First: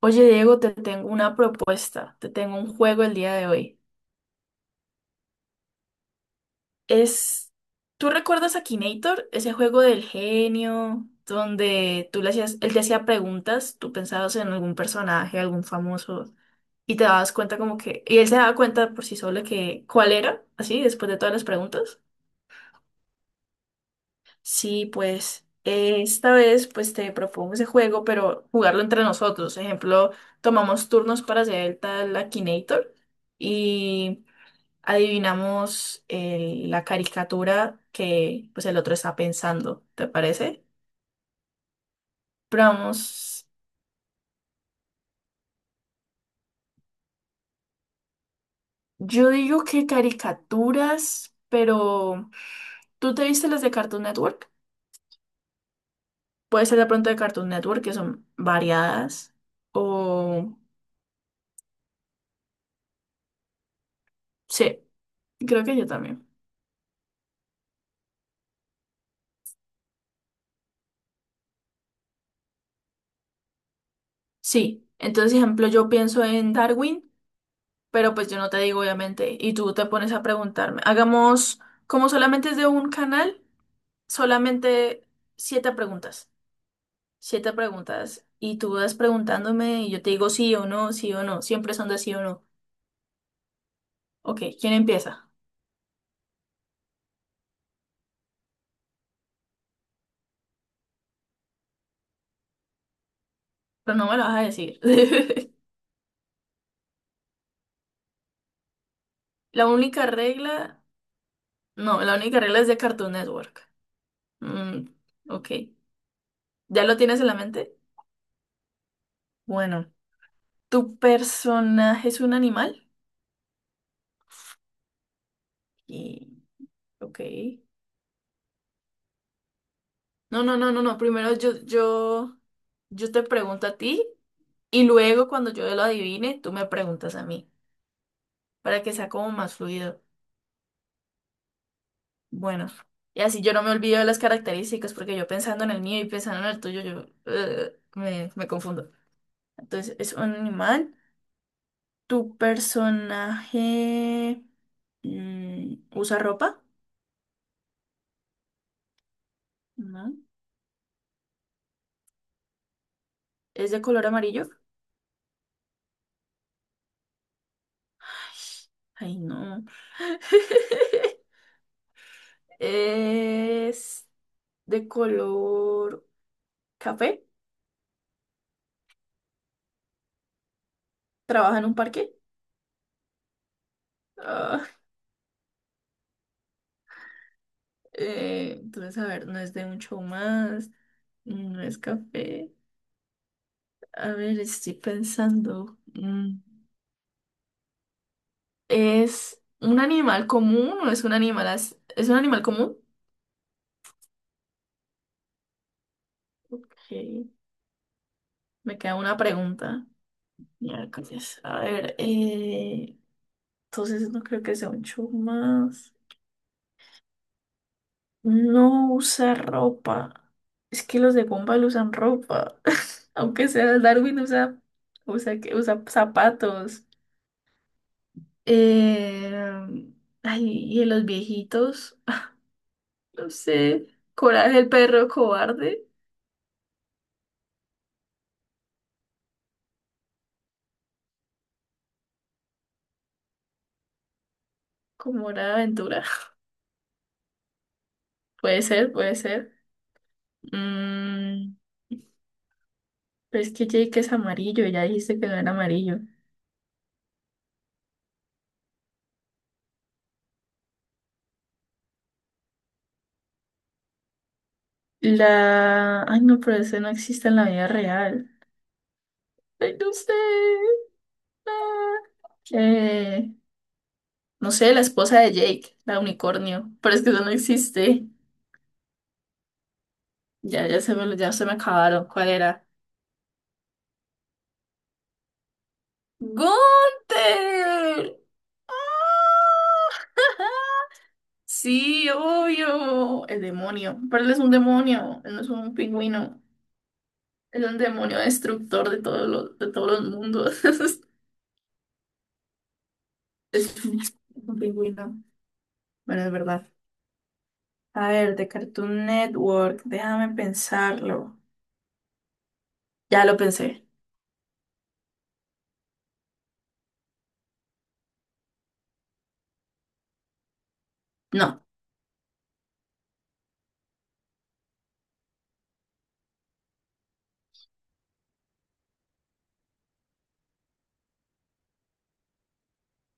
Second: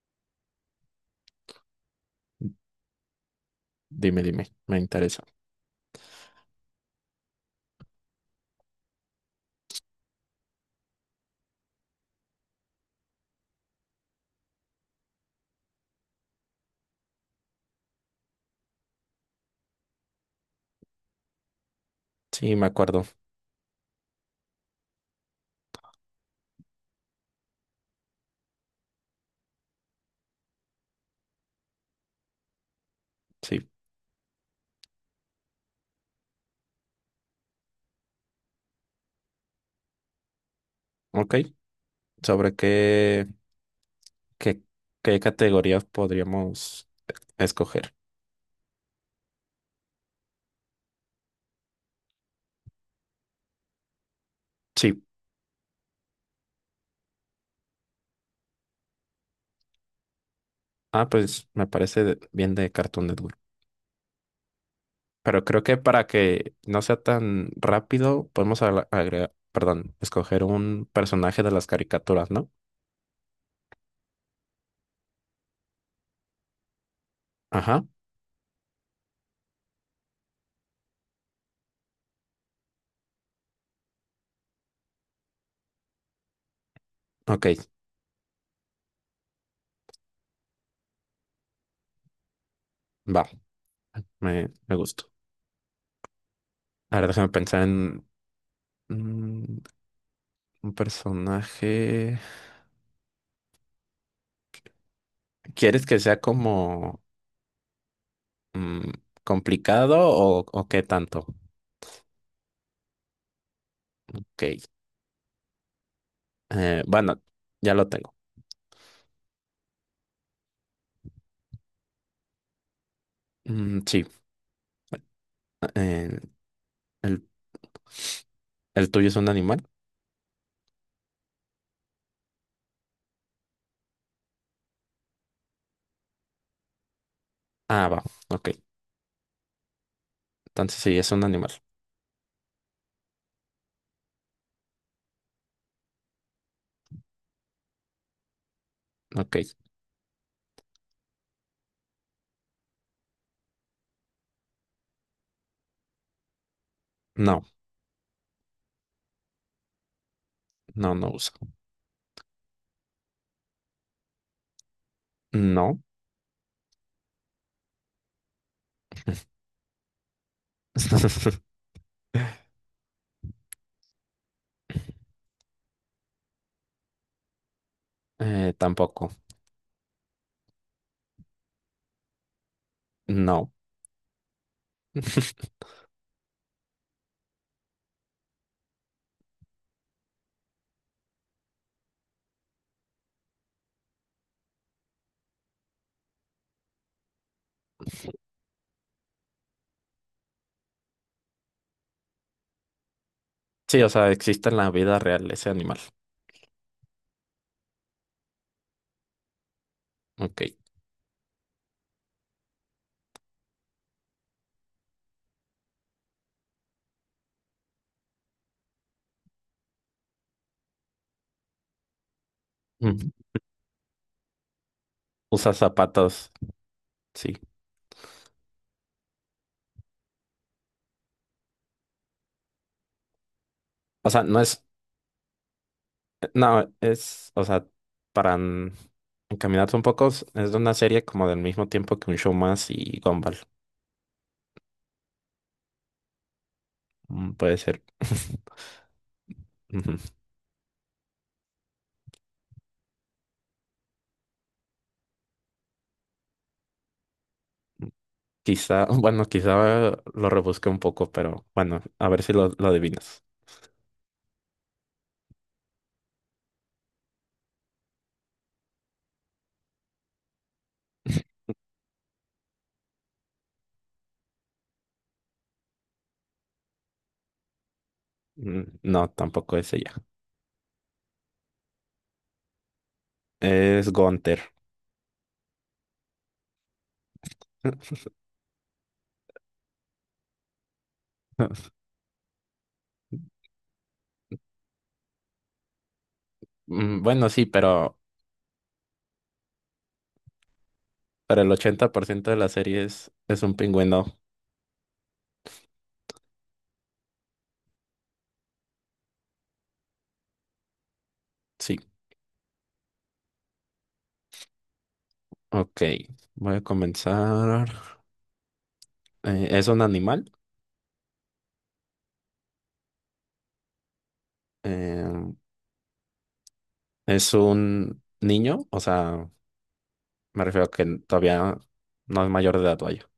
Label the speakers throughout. Speaker 1: Oye, Diego, te tengo una propuesta, te tengo un juego el día de hoy.
Speaker 2: Dime, me interesa.
Speaker 1: Es, ¿tú recuerdas a Kinator? Ese juego del genio, donde tú le hacías, él te hacía preguntas, tú pensabas en algún personaje, algún famoso, y te dabas cuenta como que, y él se daba cuenta por sí solo que cuál era, así, después de todas las preguntas.
Speaker 2: Sí, me acuerdo.
Speaker 1: Sí, pues esta vez pues te propongo ese juego, pero jugarlo entre nosotros. Ejemplo, tomamos turnos para hacer el tal Akinator
Speaker 2: Sí,
Speaker 1: y adivinamos la caricatura que pues el otro está pensando, ¿te parece?
Speaker 2: ok. ¿Sobre
Speaker 1: Pero vamos,
Speaker 2: qué, qué categorías podríamos escoger?
Speaker 1: yo digo que caricaturas, pero ¿tú te viste las de Cartoon Network?
Speaker 2: Sí.
Speaker 1: Puede ser de pronto de Cartoon Network, que son variadas, o...
Speaker 2: Ah, pues me parece bien de Cartoon Network.
Speaker 1: Sí,
Speaker 2: Pero creo
Speaker 1: creo
Speaker 2: que
Speaker 1: que yo
Speaker 2: para
Speaker 1: también.
Speaker 2: que no sea tan rápido, podemos agregar, perdón, escoger un personaje de las caricaturas, ¿no?
Speaker 1: Sí, entonces, ejemplo, yo pienso en Darwin,
Speaker 2: Ajá,
Speaker 1: pero pues yo no te digo, obviamente, y tú te pones a preguntarme. Hagamos, como solamente es de un canal, solamente siete preguntas.
Speaker 2: ok,
Speaker 1: Siete preguntas. Y tú vas preguntándome y yo te digo sí o no, sí o no. Siempre son de sí o no.
Speaker 2: va.
Speaker 1: Ok,
Speaker 2: Me,
Speaker 1: ¿quién
Speaker 2: me gusta.
Speaker 1: empieza?
Speaker 2: A ver, déjame pensar en mm, un personaje.
Speaker 1: Pero no me lo vas a decir.
Speaker 2: ¿Quieres que sea como... Mm,
Speaker 1: La
Speaker 2: ¿complicado
Speaker 1: única
Speaker 2: o qué
Speaker 1: regla.
Speaker 2: tanto?
Speaker 1: No, la única regla es de Cartoon Network.
Speaker 2: Ok.
Speaker 1: Mm, ok. ¿Ya lo
Speaker 2: Bueno,
Speaker 1: tienes en la
Speaker 2: ya
Speaker 1: mente?
Speaker 2: lo tengo.
Speaker 1: Bueno, ¿tu personaje es un animal?
Speaker 2: Mm, sí. eh,
Speaker 1: Y. Ok.
Speaker 2: el, ¿el tuyo es un animal?
Speaker 1: No, no, no, no, no. Primero yo te pregunto a ti y luego cuando yo lo adivine, tú me preguntas a mí
Speaker 2: Ah, va. Ok.
Speaker 1: para que sea como más fluido.
Speaker 2: Entonces sí, es un animal.
Speaker 1: Bueno, y así yo no me olvido de las características porque yo pensando en el mío y pensando en el tuyo, yo me confundo.
Speaker 2: Ok.
Speaker 1: Entonces, es un animal. ¿Tu personaje usa ropa?
Speaker 2: No,
Speaker 1: No.
Speaker 2: no uso.
Speaker 1: ¿Es de color amarillo?
Speaker 2: No.
Speaker 1: Ay, no. ¿Es de color café?
Speaker 2: Tampoco.
Speaker 1: ¿Trabaja en un parque?
Speaker 2: No.
Speaker 1: Ah, entonces, a ver, no es de un show más, no es café. A ver, estoy pensando. Mm, ¿es un animal común o es un es un animal común?
Speaker 2: Sí, o sea, existe en la vida real ese animal.
Speaker 1: Ok, me queda una pregunta.
Speaker 2: Ok.
Speaker 1: Miércoles. A ver, entonces no creo que sea un chumas. No usa ropa. Es que los de Gumball usan ropa.
Speaker 2: Ujú.
Speaker 1: Aunque sea Darwin
Speaker 2: Usa
Speaker 1: usa
Speaker 2: zapatos.
Speaker 1: zapatos.
Speaker 2: Sí.
Speaker 1: Eh, ay, y en los viejitos, no sé.
Speaker 2: O sea, no
Speaker 1: Coraje
Speaker 2: es.
Speaker 1: el perro cobarde.
Speaker 2: No, es, o sea, para encaminarte un poco, es de una serie como del mismo tiempo que un show más y Gumball.
Speaker 1: Como hora de aventura.
Speaker 2: Puede ser.
Speaker 1: Puede ser, puede ser.
Speaker 2: Ujú.
Speaker 1: Mm, pero es que Jake es amarillo, ya dijiste que no era amarillo.
Speaker 2: Quizá, bueno, quizá lo rebusque un poco, pero bueno, a ver si lo adivinas.
Speaker 1: La... Ay, no, pero ese no existe en la vida real. Ay, no sé. Ah, eh, no sé, la esposa de Jake, la unicornio. Pero es que eso no existe.
Speaker 2: Mm, no, tampoco es ella.
Speaker 1: Ya, ya se me acabaron. ¿Cuál era?
Speaker 2: Es Gunther.
Speaker 1: ¡Gunther! Sí, obvio. El demonio. Pero él es un demonio. Él no es un pingüino.
Speaker 2: Mm, bueno, sí,
Speaker 1: Es un demonio destructor de de todos los mundos.
Speaker 2: pero el 80% de la serie es un
Speaker 1: Es un es
Speaker 2: pingüino.
Speaker 1: un pingüino. Bueno, es verdad. A ver, de Cartoon Network, déjame pensarlo.
Speaker 2: Sí,
Speaker 1: Ya lo pensé.
Speaker 2: ok. Voy a comenzar. ¿Es un animal?
Speaker 1: No.
Speaker 2: Em, Es un niño, o sea, me refiero a que todavía no es mayor de edad, vaya.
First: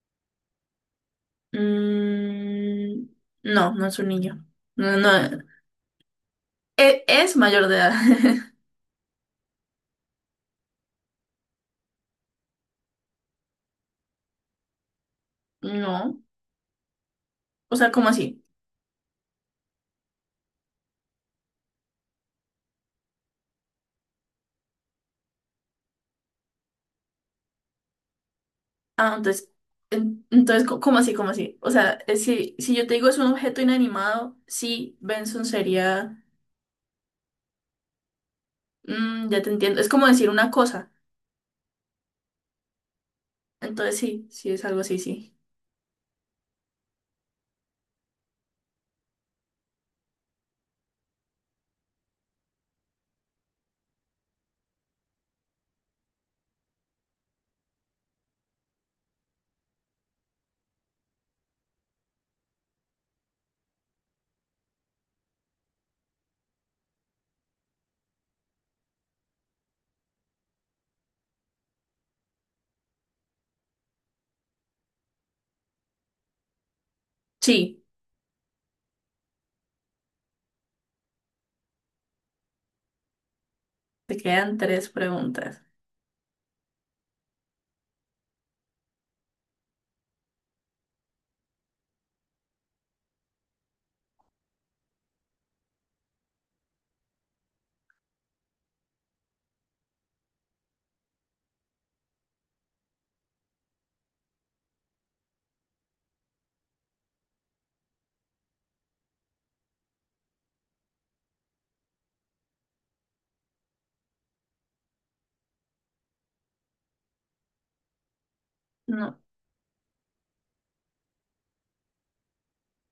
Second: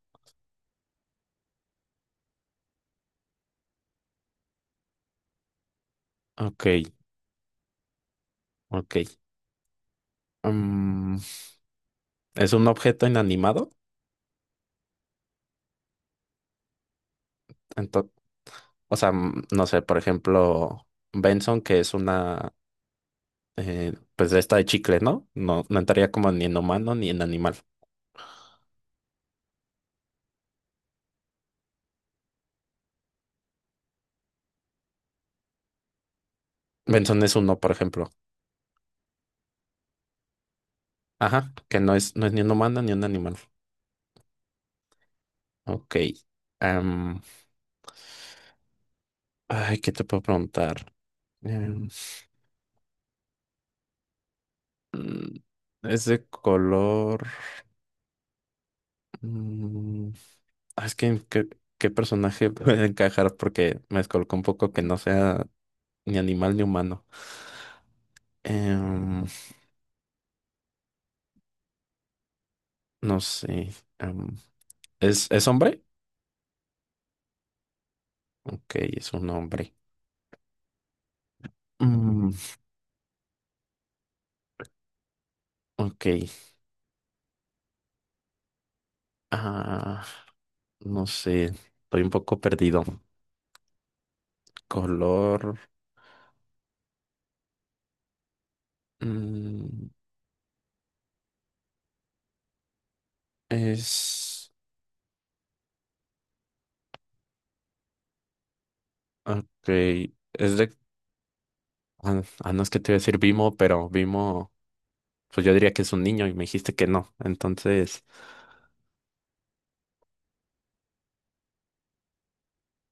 Speaker 1: Mm, no, no es un niño. No, no.
Speaker 2: Ok,
Speaker 1: Es, mayor de edad.
Speaker 2: ok. Mm, es un objeto inanimado.
Speaker 1: No. O sea, ¿cómo
Speaker 2: Ento-
Speaker 1: así?
Speaker 2: o sea, no sé, por ejemplo, Benson, que es una, pues de esta de chicle, ¿no? No, no entraría como ni en humano ni en animal.
Speaker 1: Ah, entonces, entonces, ¿cómo así? ¿Cómo así? O sea, si, si yo te digo es un objeto inanimado, sí, Benson sería.
Speaker 2: Benson es uno, por ejemplo.
Speaker 1: Mm, ya te entiendo. Es como decir una cosa.
Speaker 2: Ajá, que no es, no es ni un humano ni un animal.
Speaker 1: Entonces sí, sí es algo así, sí.
Speaker 2: Ok. Am, ay, ¿qué te puedo preguntar? Em, mm, es de color. Mm, ah, es que qué personaje puede encajar porque me descolocó un poco que no sea ni animal ni humano. Em, no sé. em, es hombre?
Speaker 1: Sí,
Speaker 2: Ok, es un hombre. Mm,
Speaker 1: te quedan tres preguntas.
Speaker 2: ok. Ah, no sé. Estoy un poco perdido. Color. mm, es. Ok. Es de. No es que te iba a decir Vimo, pero Vimo. Pues yo diría que es un niño y me dijiste que no. Entonces.
Speaker 1: No.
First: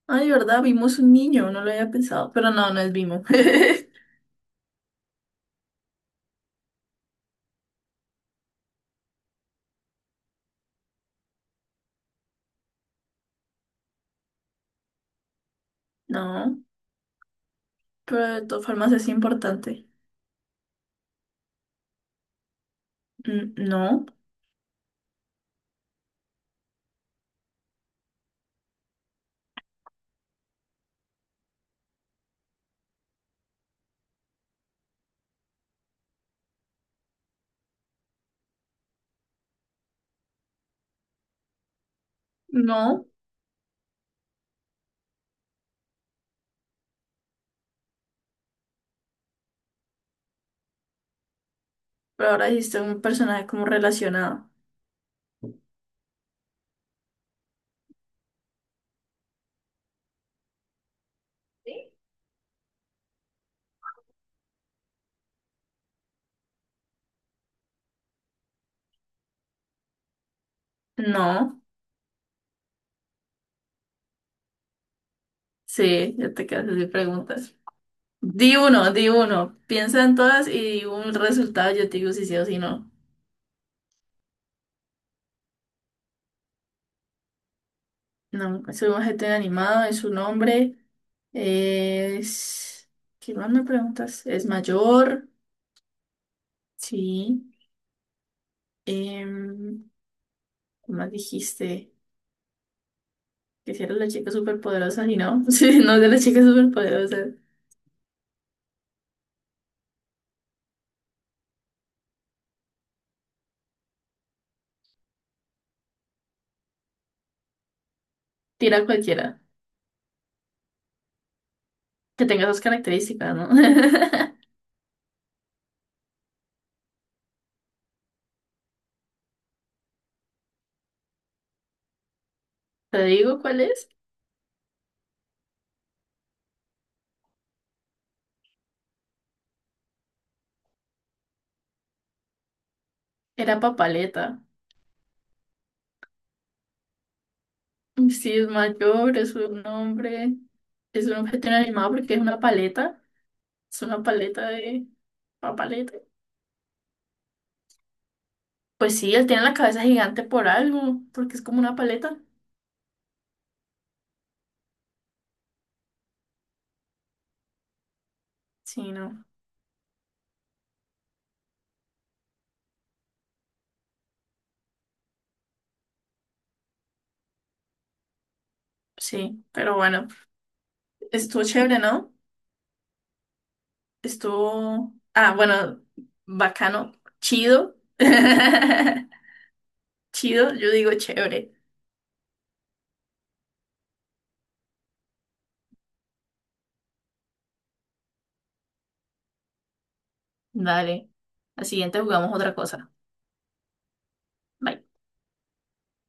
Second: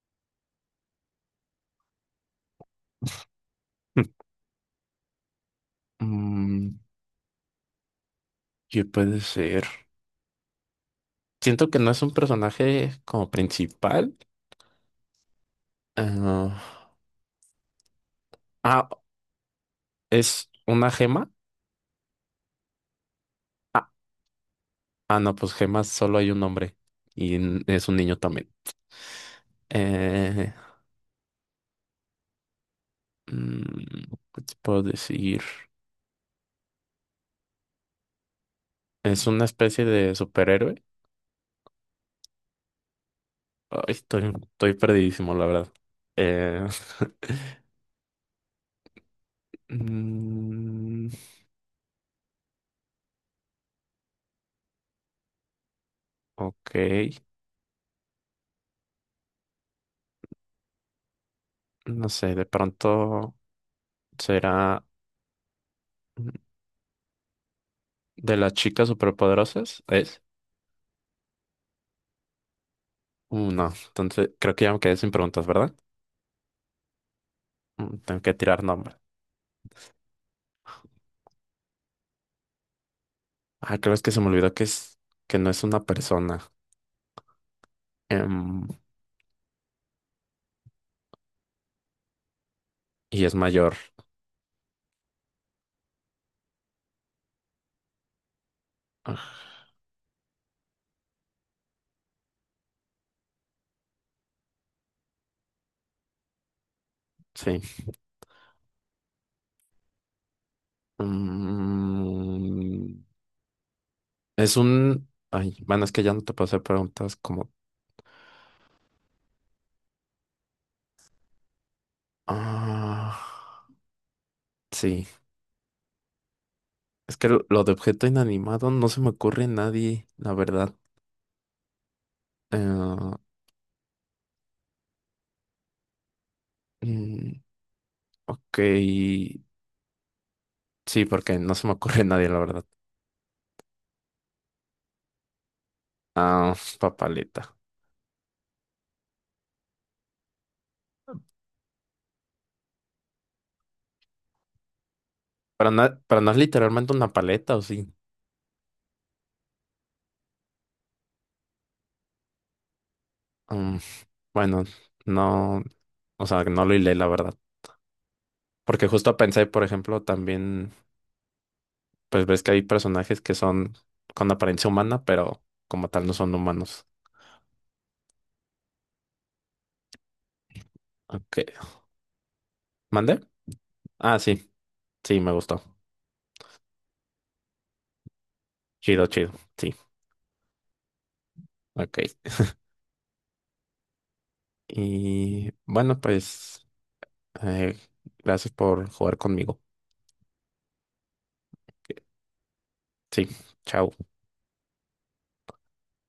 Speaker 1: Ay, ¿verdad? Vimos un niño, no lo había pensado, pero no, no es Vimo.
Speaker 2: Mm, ¿qué puede ser? Siento que no es un personaje como principal.
Speaker 1: No,
Speaker 2: ah,
Speaker 1: pero de todas
Speaker 2: ah,
Speaker 1: formas es importante.
Speaker 2: ¿Es una gema?
Speaker 1: Mm,
Speaker 2: Ah,
Speaker 1: no,
Speaker 2: no, pues gemas solo hay un hombre y es un niño también. Eh, mm, ¿Qué te puedo decir? ¿Es una especie de superhéroe?
Speaker 1: no,
Speaker 2: Ay, estoy perdidísimo, la verdad. Eh, mm,
Speaker 1: pero ahora dijiste un personaje como relacionado.
Speaker 2: ok, no sé, de pronto será... ¿De las chicas superpoderosas? ¿Es?
Speaker 1: No,
Speaker 2: No, entonces creo que ya me quedé sin preguntas, ¿verdad?
Speaker 1: sí, ya te quedas sin preguntas.
Speaker 2: Mm, tengo que
Speaker 1: Di
Speaker 2: tirar
Speaker 1: uno,
Speaker 2: nombres.
Speaker 1: di uno. Piensa en todas y di un resultado, yo te digo si sí o si no.
Speaker 2: Ah, creo es que se me olvidó que es que no es una persona,
Speaker 1: No,
Speaker 2: em,
Speaker 1: es un GT animado, es un hombre, es...
Speaker 2: y es
Speaker 1: ¿Qué más me
Speaker 2: mayor.
Speaker 1: preguntas? Es mayor, sí.
Speaker 2: Ah,
Speaker 1: Em, ¿qué más dijiste? Que si era la chica superpoderosa y no, sí, no es de la chica superpoderosa.
Speaker 2: sí. Mm, es un. Ay, bueno, es que ya no te puedo hacer preguntas como.
Speaker 1: Tira a cualquiera, que tenga esas
Speaker 2: Ah,
Speaker 1: características, ¿no?
Speaker 2: sí. Es que lo de objeto inanimado no se me ocurre a nadie, la verdad.
Speaker 1: Te
Speaker 2: Eh,
Speaker 1: digo cuál es.
Speaker 2: mm, ok. Sí, porque no se me ocurre a nadie, la verdad.
Speaker 1: Era Papaleta.
Speaker 2: Ah, papaleta.
Speaker 1: Sí, es mayor, es un hombre, es un objeto inanimado porque es una paleta de
Speaker 2: Pero
Speaker 1: papaleta.
Speaker 2: no, pero no es literalmente una paleta, ¿o sí?
Speaker 1: Pues sí, él tiene la cabeza gigante por algo, porque es como una paleta.
Speaker 2: Mm, bueno, no, o sea, no lo hilé, la verdad. Porque
Speaker 1: Sí,
Speaker 2: justo
Speaker 1: no.
Speaker 2: pensé, por ejemplo, también, pues ves que hay personajes que son con apariencia humana, pero como tal no son humanos.
Speaker 1: Sí, pero bueno,
Speaker 2: Ok.
Speaker 1: estuvo chévere, ¿no?
Speaker 2: ¿Mande? Ah, sí,
Speaker 1: Estuvo,
Speaker 2: sí, me
Speaker 1: ah,
Speaker 2: gustó.
Speaker 1: bueno, bacano, chido.
Speaker 2: Chido, chido, sí.
Speaker 1: Chido, yo digo chévere.
Speaker 2: Ok. Y bueno, pues, eh, gracias por jugar conmigo.
Speaker 1: Dale. Al siguiente jugamos otra cosa.
Speaker 2: Sí, chao.
Speaker 1: Bye.